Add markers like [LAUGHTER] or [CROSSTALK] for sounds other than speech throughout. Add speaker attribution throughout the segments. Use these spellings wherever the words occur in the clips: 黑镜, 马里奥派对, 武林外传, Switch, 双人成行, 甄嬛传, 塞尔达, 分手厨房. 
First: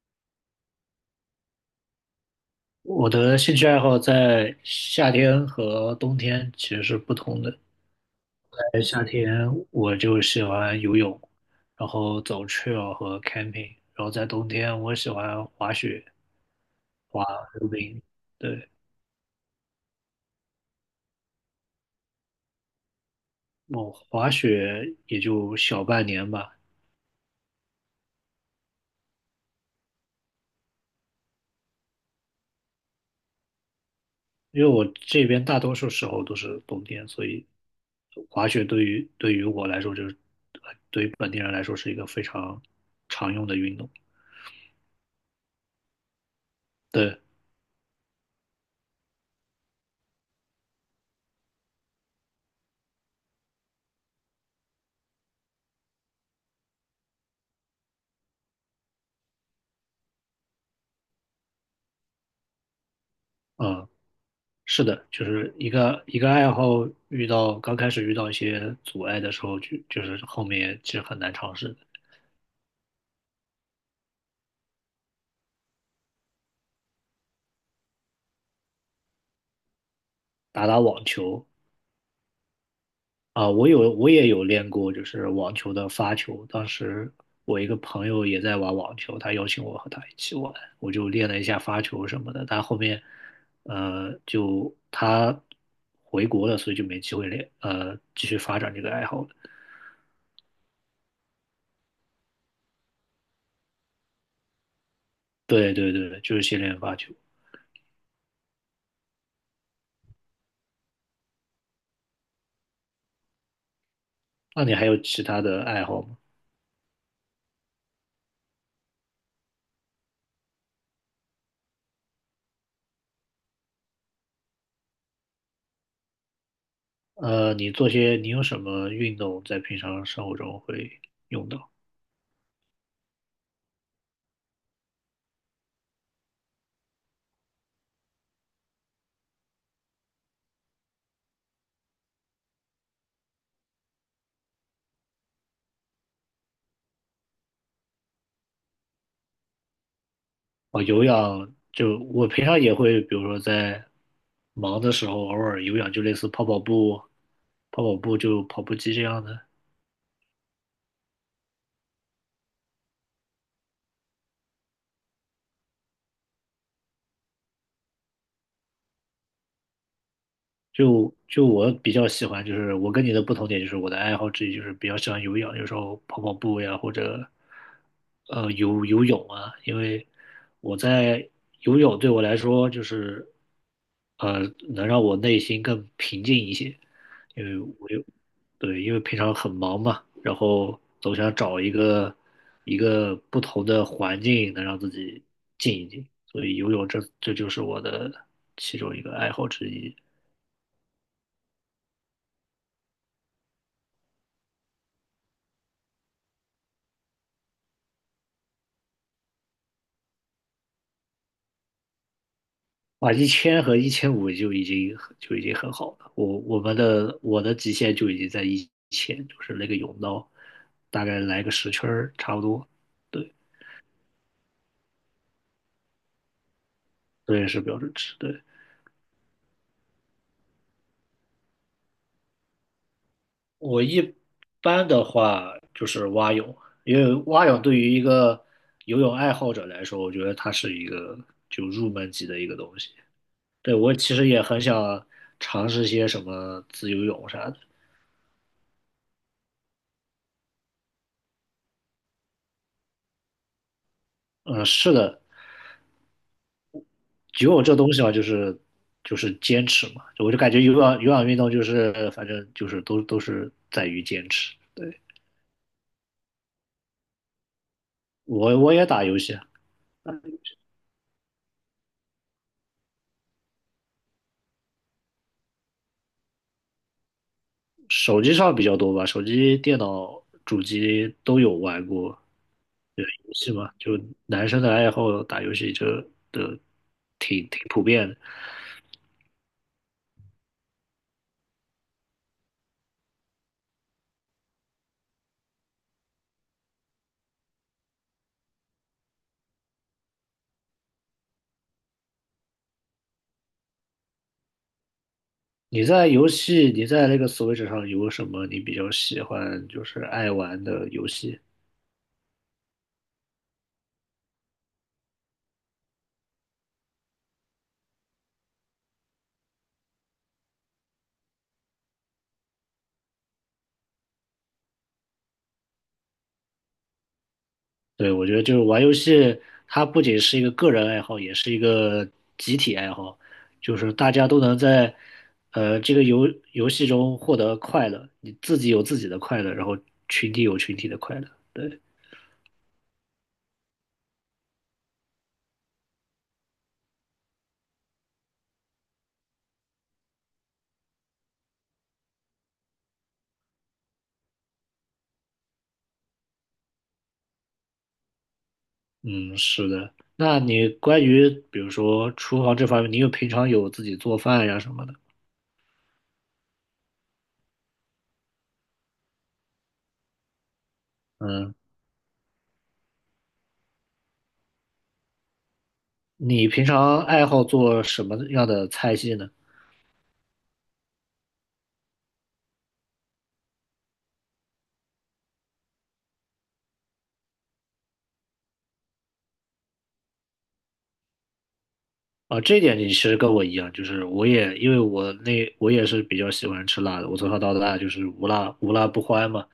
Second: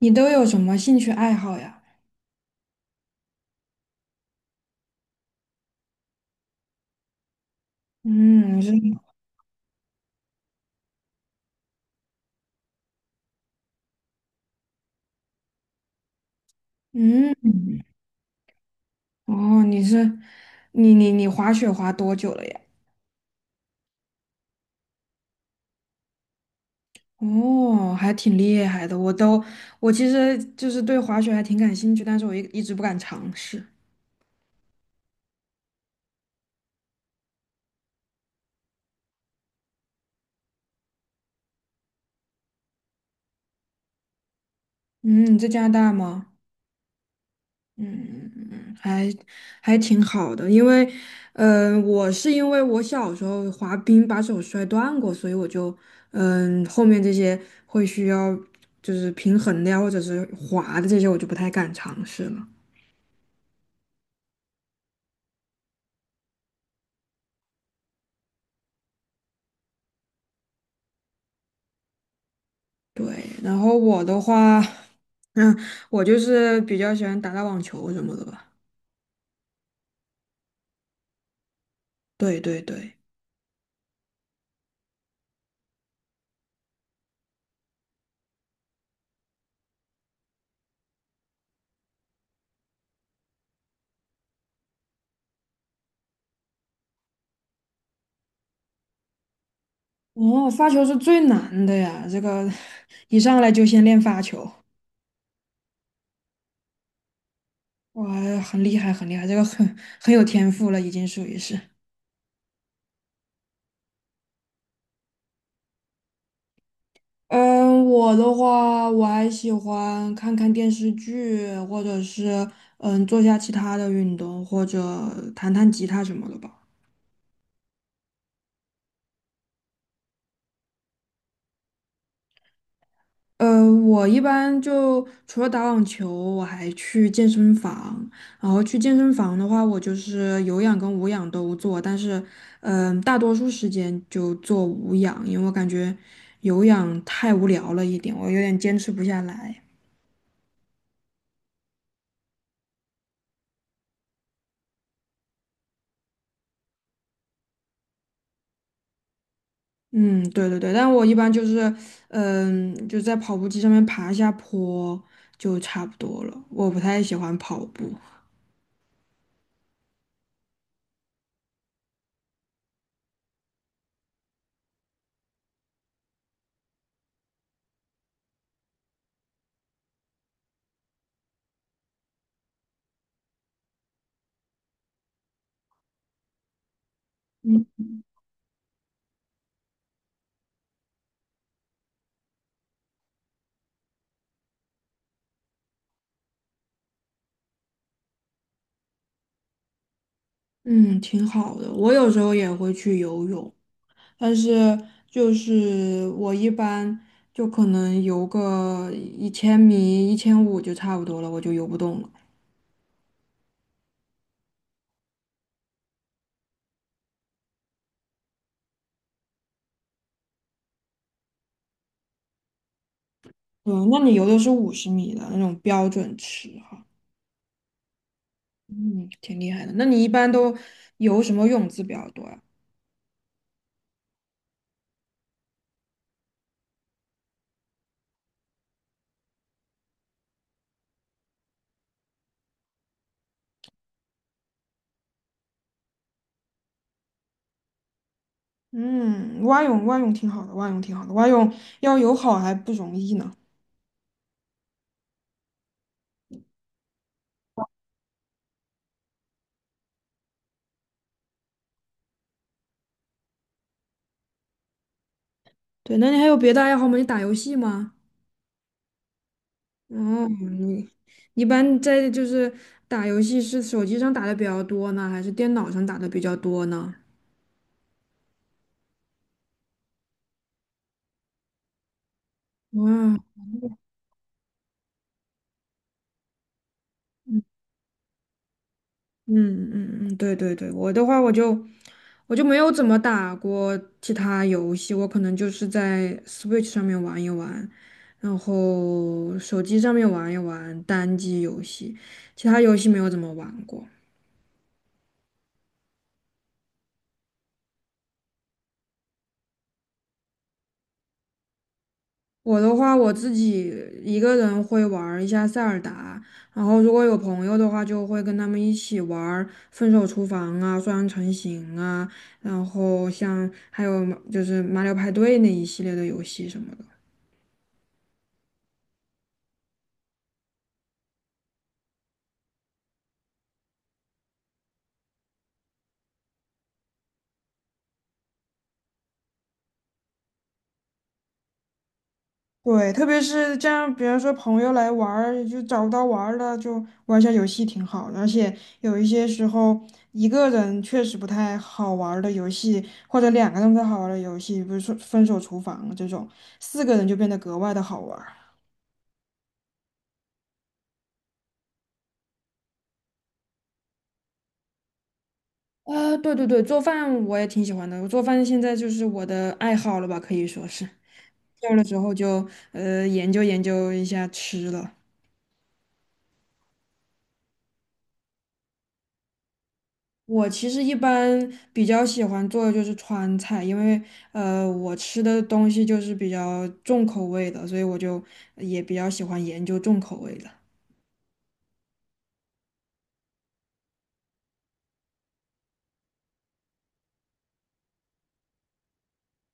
Speaker 1: 你都有什么兴趣爱好呀？
Speaker 2: 我的兴趣爱好在夏天和冬天其实是不同的。
Speaker 1: 嗯，是，
Speaker 2: 在夏天，我就喜欢游泳，然后走 trail 和 camping,然后在冬天，我喜欢滑雪、滑溜
Speaker 1: 嗯，
Speaker 2: 冰。对，
Speaker 1: 哦，你滑雪滑多久了呀？
Speaker 2: 我滑雪也就小半年吧，
Speaker 1: 哦，还挺厉害的。我其实就是对滑雪还挺感兴趣，但是我一直不敢尝试。
Speaker 2: 因为我这边大多数时候都是冬天，所以滑雪对于我来说，对于本地人来说是一个非常常用的运动。
Speaker 1: 嗯，你在加拿大吗？
Speaker 2: 对。
Speaker 1: 嗯，还挺好的，因为，我是因为我小时候滑冰把手摔断过，所以我就，后面这些会需要就是平衡的呀，或者是滑的这些，我就不太敢尝试了。
Speaker 2: 嗯。是的，就是一个一个爱好，遇到刚开始遇到一些阻碍的时候，就是后面其实很难尝试的。
Speaker 1: 对，然后我的话，嗯，我就是比较喜欢打打网球什么的吧。
Speaker 2: 打打网球
Speaker 1: 对对对，
Speaker 2: 啊，我也有练过，就是网球的发球。当时我一个朋友也在玩网球，他邀请我和他一起玩，我就练了一下发球什么的。但后面，就他回国了，所以就没机会练，继续发展这个爱好了。
Speaker 1: 哦，发球是最难的呀，这个 [LAUGHS] 一上来就先练发球。
Speaker 2: 对对对，就是先练发球。
Speaker 1: 哇，很厉害，很厉害，这个很有天赋了，已经属于是。
Speaker 2: 那你还有其他的爱好吗？
Speaker 1: 嗯，我的话，我还喜欢看看电视剧，或者是做下其他的运动，或者弹弹吉他什么的吧。
Speaker 2: 你做些，你有什么运动在平常生活中会用到？
Speaker 1: 我一般就除了打网球，我还去健身房。然后去健身房的话，我就是有氧跟无氧都做，但是大多数时间就做无氧，因为我感觉有氧太无聊了一点，我有点坚持不下来。
Speaker 2: 哦，有氧，就我平常也会，比如说在忙的时候，偶尔有氧，就类似跑跑步，跑跑步就跑步机这样的。
Speaker 1: 嗯，对对对，但我一般就是，就在跑步机上面爬一下坡就差不多了。我不太喜欢跑步。
Speaker 2: 就我比较喜欢，就是我跟你的不同点，就是我的爱好之一就是比较喜欢有氧，有时候跑跑步呀，或者游游泳啊，因为我在游泳对我来说就是呃，能让我内心更平静一些，因为我有，对，因为平常很忙嘛，然后总想找一个不同的环境能让自己静一静，所以游泳这就是我的其中一个爱好之一。
Speaker 1: 嗯，挺好的。我有时候也会去游泳，但是就是我一般就可能游个1000米、1500就差不多了，我就游不动了。
Speaker 2: 啊，一千和一千五就已经很好了，我的极限就已经在一千，就是那个泳道，大概来个十圈儿差不多，对，
Speaker 1: 嗯，那你游的是50米的那种标准池哈。
Speaker 2: 这也是标准值，对。
Speaker 1: 嗯，挺厉害的。那你一般都游什么泳姿比较多啊？
Speaker 2: 我一般的话就是蛙泳，因为蛙泳对于一个游泳爱好者来说，我觉得它是一个就入门级的一个东西。对，我其实也很想尝试些什么自由泳啥的。
Speaker 1: 嗯，蛙泳蛙泳挺好的，蛙泳挺好的，蛙泳要游好还不容易呢。
Speaker 2: 嗯，是的，游泳这东西嘛，就是坚持嘛，就我就感觉有氧运动就是反正就是都是在于坚持。对，
Speaker 1: 对，那你还有别的爱好吗？你打游戏吗？
Speaker 2: 我也打游戏啊，
Speaker 1: 哦，你一般就是打游戏是手机上打的比较多呢，还是电脑上打的比较多呢？
Speaker 2: 手机上比较多吧，手机、电脑、主机都有玩过。对，
Speaker 1: 哇。
Speaker 2: 游戏嘛，就男生的爱好打游戏的
Speaker 1: 嗯
Speaker 2: 挺普遍的。
Speaker 1: 嗯嗯嗯，对对对，我的话我就没有怎么打过其他游戏，我可能就是在 Switch 上面玩一玩，然后手机上面玩一玩单机游戏，其他游戏没有怎么玩过。
Speaker 2: 你在那个 Switch 上有什么你比较喜欢，就是爱玩的游戏？
Speaker 1: 我的话，我自己一个人会玩儿一下塞尔达，然后如果有朋友的话，就会跟他们一起玩儿《分手厨房》啊、《双人成行》啊，然后像还有就是《马里奥派对》那一系列的游戏什么的。
Speaker 2: 对，我觉得就是玩游戏，它不仅是一个个人爱好，也是一个集体爱好，就是大家都能在这个游游戏中获得快乐，你自己有自己的快乐，然后群体有群体的快乐。对。
Speaker 1: 对，特别是这样，比如说朋友来玩儿，就找不到玩儿了，就玩一下游戏挺好的，而且有一些时候，一个人确实不太好玩儿的游戏，或者两个人不太好玩儿的游戏，比如说《分手厨房》这种，四个人就变得格外的好玩儿。
Speaker 2: 嗯，是的。那你关于比如说厨房这方面，你平常有自己做饭呀什么的？
Speaker 1: 啊，对对对，做饭我也挺喜欢的，我做饭现在就是我的爱好了吧，可以说是。
Speaker 2: 嗯，
Speaker 1: 有了之后就研究研究一下吃了。
Speaker 2: 你平常爱好做什么样的菜系呢？
Speaker 1: 我其实一般比较喜欢做的就是川菜，因为我吃的东西就是比较重口味的，所以我就也比较喜欢研究重口味的。
Speaker 2: 啊，这一点你其实跟我一样，就是我也因为我那我也是比较喜欢吃辣的，我从小到大就是无辣不欢嘛。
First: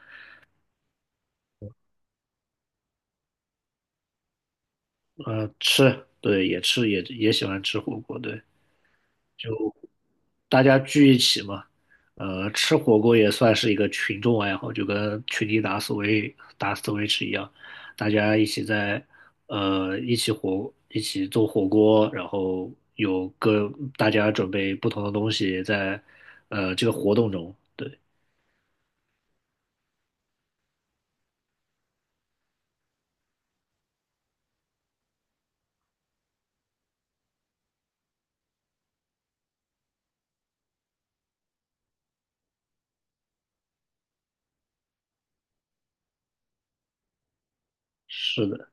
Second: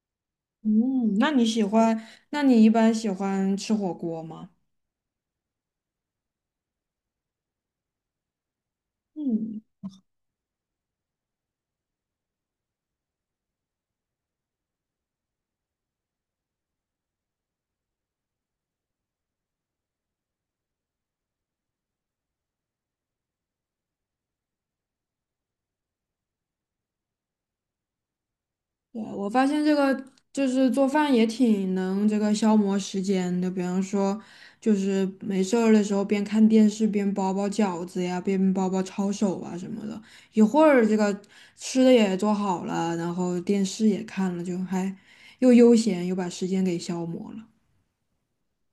Speaker 1: 嗯，那你喜欢？那你一般喜欢吃火锅吗？
Speaker 2: 嗯，吃，对，也喜欢吃火锅，对。
Speaker 1: 嗯。
Speaker 2: 就大家聚一起嘛，吃火锅也算是一个群众爱好，就跟群里打 Switch 一样，大家一起在一起做火锅，然后有各大家准备不同的东西在这个活动中，对，
Speaker 1: 对，我发现这个就是做饭也挺能这个消磨时间的，比方说就是没事儿的时候边看电视边包包饺子呀，边包包抄手啊什么的，一会儿这个吃的也做好了，然后电视也看了，就还又悠闲又把时间给消磨了。
Speaker 2: 是的。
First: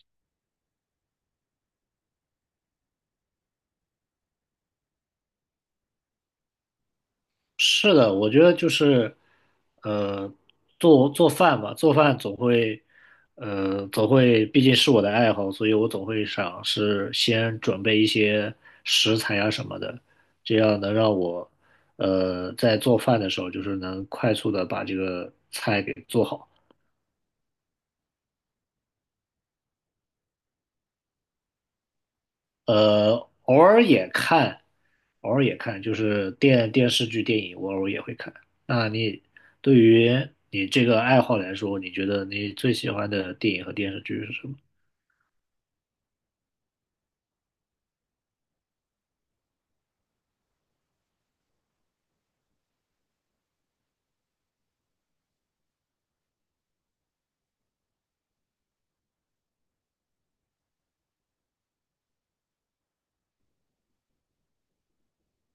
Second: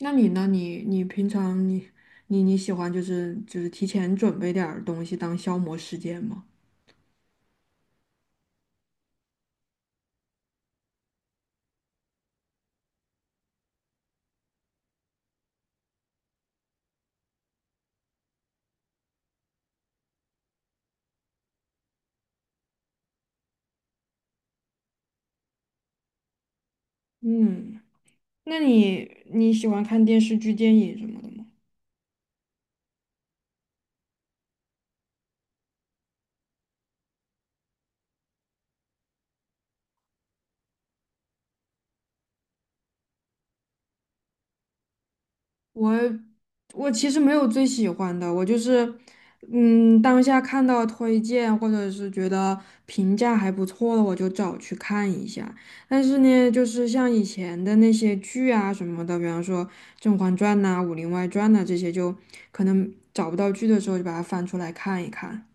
Speaker 1: 那你呢？你平常你喜欢就是提前准备点儿东西当消磨时间吗？
Speaker 2: 是的，我觉得就是，呃，做做饭吧，做饭总会，呃，总会，毕竟是我的爱好，所以我总会想是先准备一些食材啊什么的，这样能让我，在做饭的时候就是能快速的把这个菜给做好。
Speaker 1: 嗯，那你喜欢看电视剧、电影什么的吗？
Speaker 2: 呃，偶尔也看，偶尔也看，就是电视剧、电影，我偶尔也会看。那你对于你这个爱好来说，你觉得你最喜欢的电影和电视剧是什么？
Speaker 1: 我我其实没有最喜欢的，我就是，当下看到推荐或者是觉得评价还不错的，我就找去看一下。但是呢，就是像以前的那些剧啊什么的，比方说《甄嬛传》呐、《武林外传》呐这些，就可能找不到剧的时候就把它翻出来看一看。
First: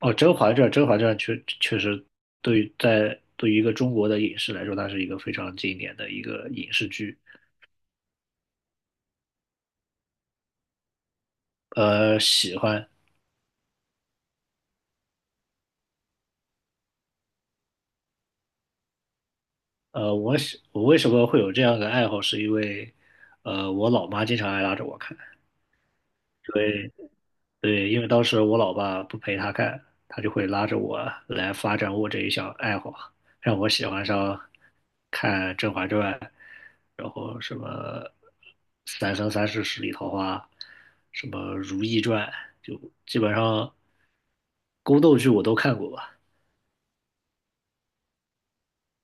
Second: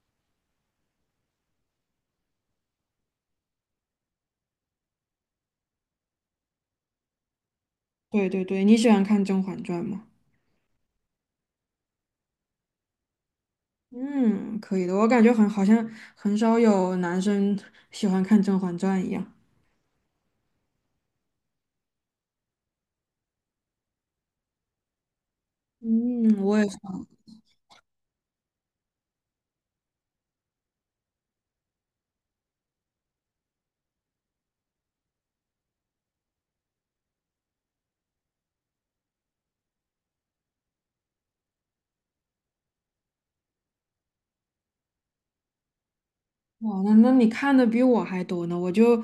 Speaker 2: 哦，《甄嬛传》，《甄嬛传》确实对于在对于一个中国的影视来说，它是一个非常经典的一个影视剧。
Speaker 1: 对对对，你喜欢看《甄嬛传》吗？
Speaker 2: 喜欢。
Speaker 1: 嗯，可以的，我感觉好像很少有男生喜欢看《甄嬛传》一样。
Speaker 2: 我为什么会有这样的爱好，是因为我老妈经常爱拉着我看。
Speaker 1: 嗯，我也。
Speaker 2: 对，因为当时我老爸不陪他看，他就会拉着我来发展我这一项爱好啊，让我喜欢上看《甄嬛传》，然后什么《三生三世十里桃花》，什么《如懿传》，就基本上宫斗剧我都看过吧。
Speaker 1: 哇，那你看的比我还多呢。我就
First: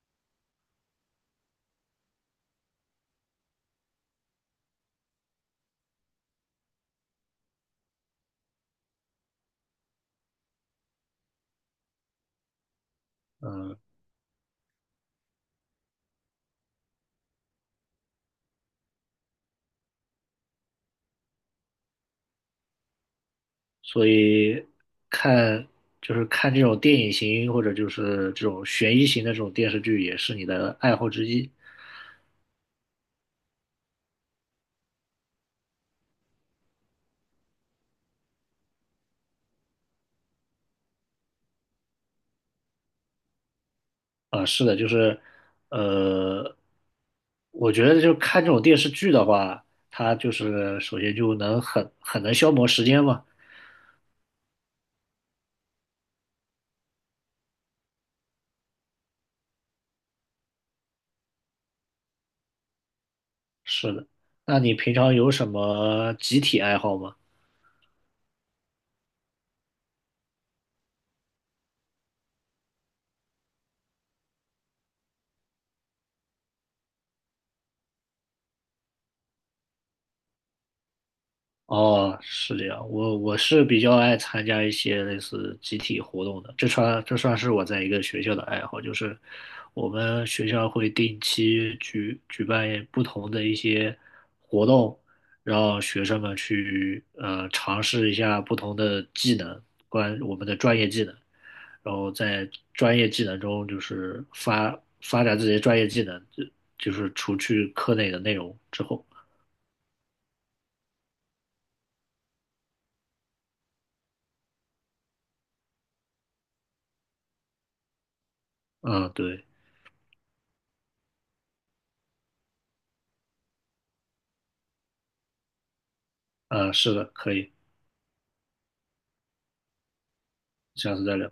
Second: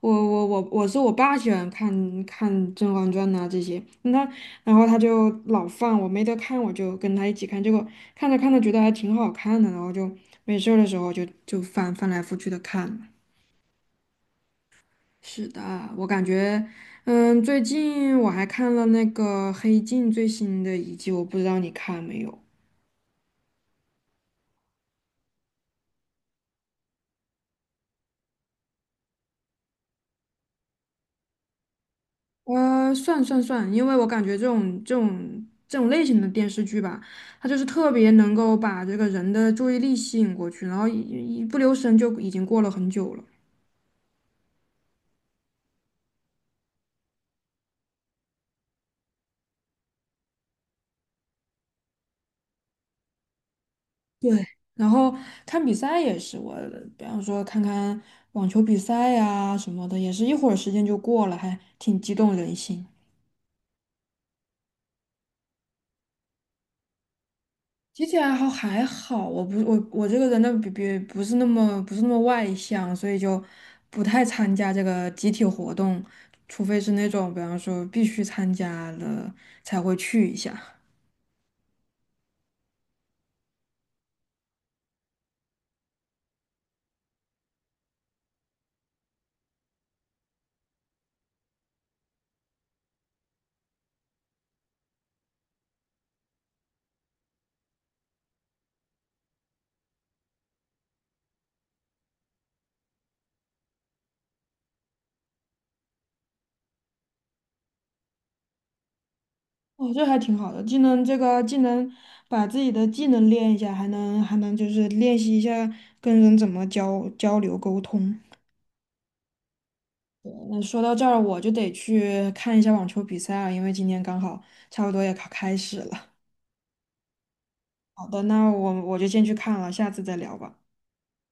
Speaker 1: 我我我我是我爸喜欢看看《甄嬛传》呐这些，那然后他就老放，我没得看我就跟他一起看，结果看着看着觉得还挺好看的，然后就没事儿的时候就翻来覆去的看。
Speaker 2: 嗯，
Speaker 1: 是的，我感觉，最近我还看了那个《黑镜》最新的一季，我不知道你看没有。
Speaker 2: 所以看就是看这种电影型或者就是这种悬疑型的这种电视剧，也是你的爱好之一。
Speaker 1: 算算算，因为我感觉这种类型的电视剧吧，它就是特别能够把这个人的注意力吸引过去，然后一不留神就已经过了很久了。
Speaker 2: 啊，是的，就是，呃，我觉得就看这种电视剧的话，它就是首先就很能消磨时间嘛。
Speaker 1: 对，然后看比赛也是，我比方说看看网球比赛呀、什么的，也是一会儿时间就过了，还挺激动人心。
Speaker 2: 是的，那你平常有什么集体爱好吗？
Speaker 1: 集体爱好还好，我不我我这个人呢，不是那么外向，所以就不太参加这个集体活动，除非是那种比方说必须参加了才会去一下。
Speaker 2: 哦，是这样，我是比较爱参加一些类似集体活动的，这算是我在一个学校的爱好，就是我们学校会定期举办不同的一些活动，让学生们去尝试一下不同的技能，关我们的专业技能，然后在专业技能中就是发展自己的专业技能，就就是除去课内的内容之后，
Speaker 1: 哦，这还挺好的，既能把自己的技能练一下，还能就是练习一下跟人怎么交流沟通。
Speaker 2: 嗯，对，
Speaker 1: 那说到这儿，我就得去看一下网球比赛了，因为今天刚好差不多也开始了。
Speaker 2: 是的，可以。
Speaker 1: 好的，那我就先去看了，下次再聊吧。
Speaker 2: 下次再聊。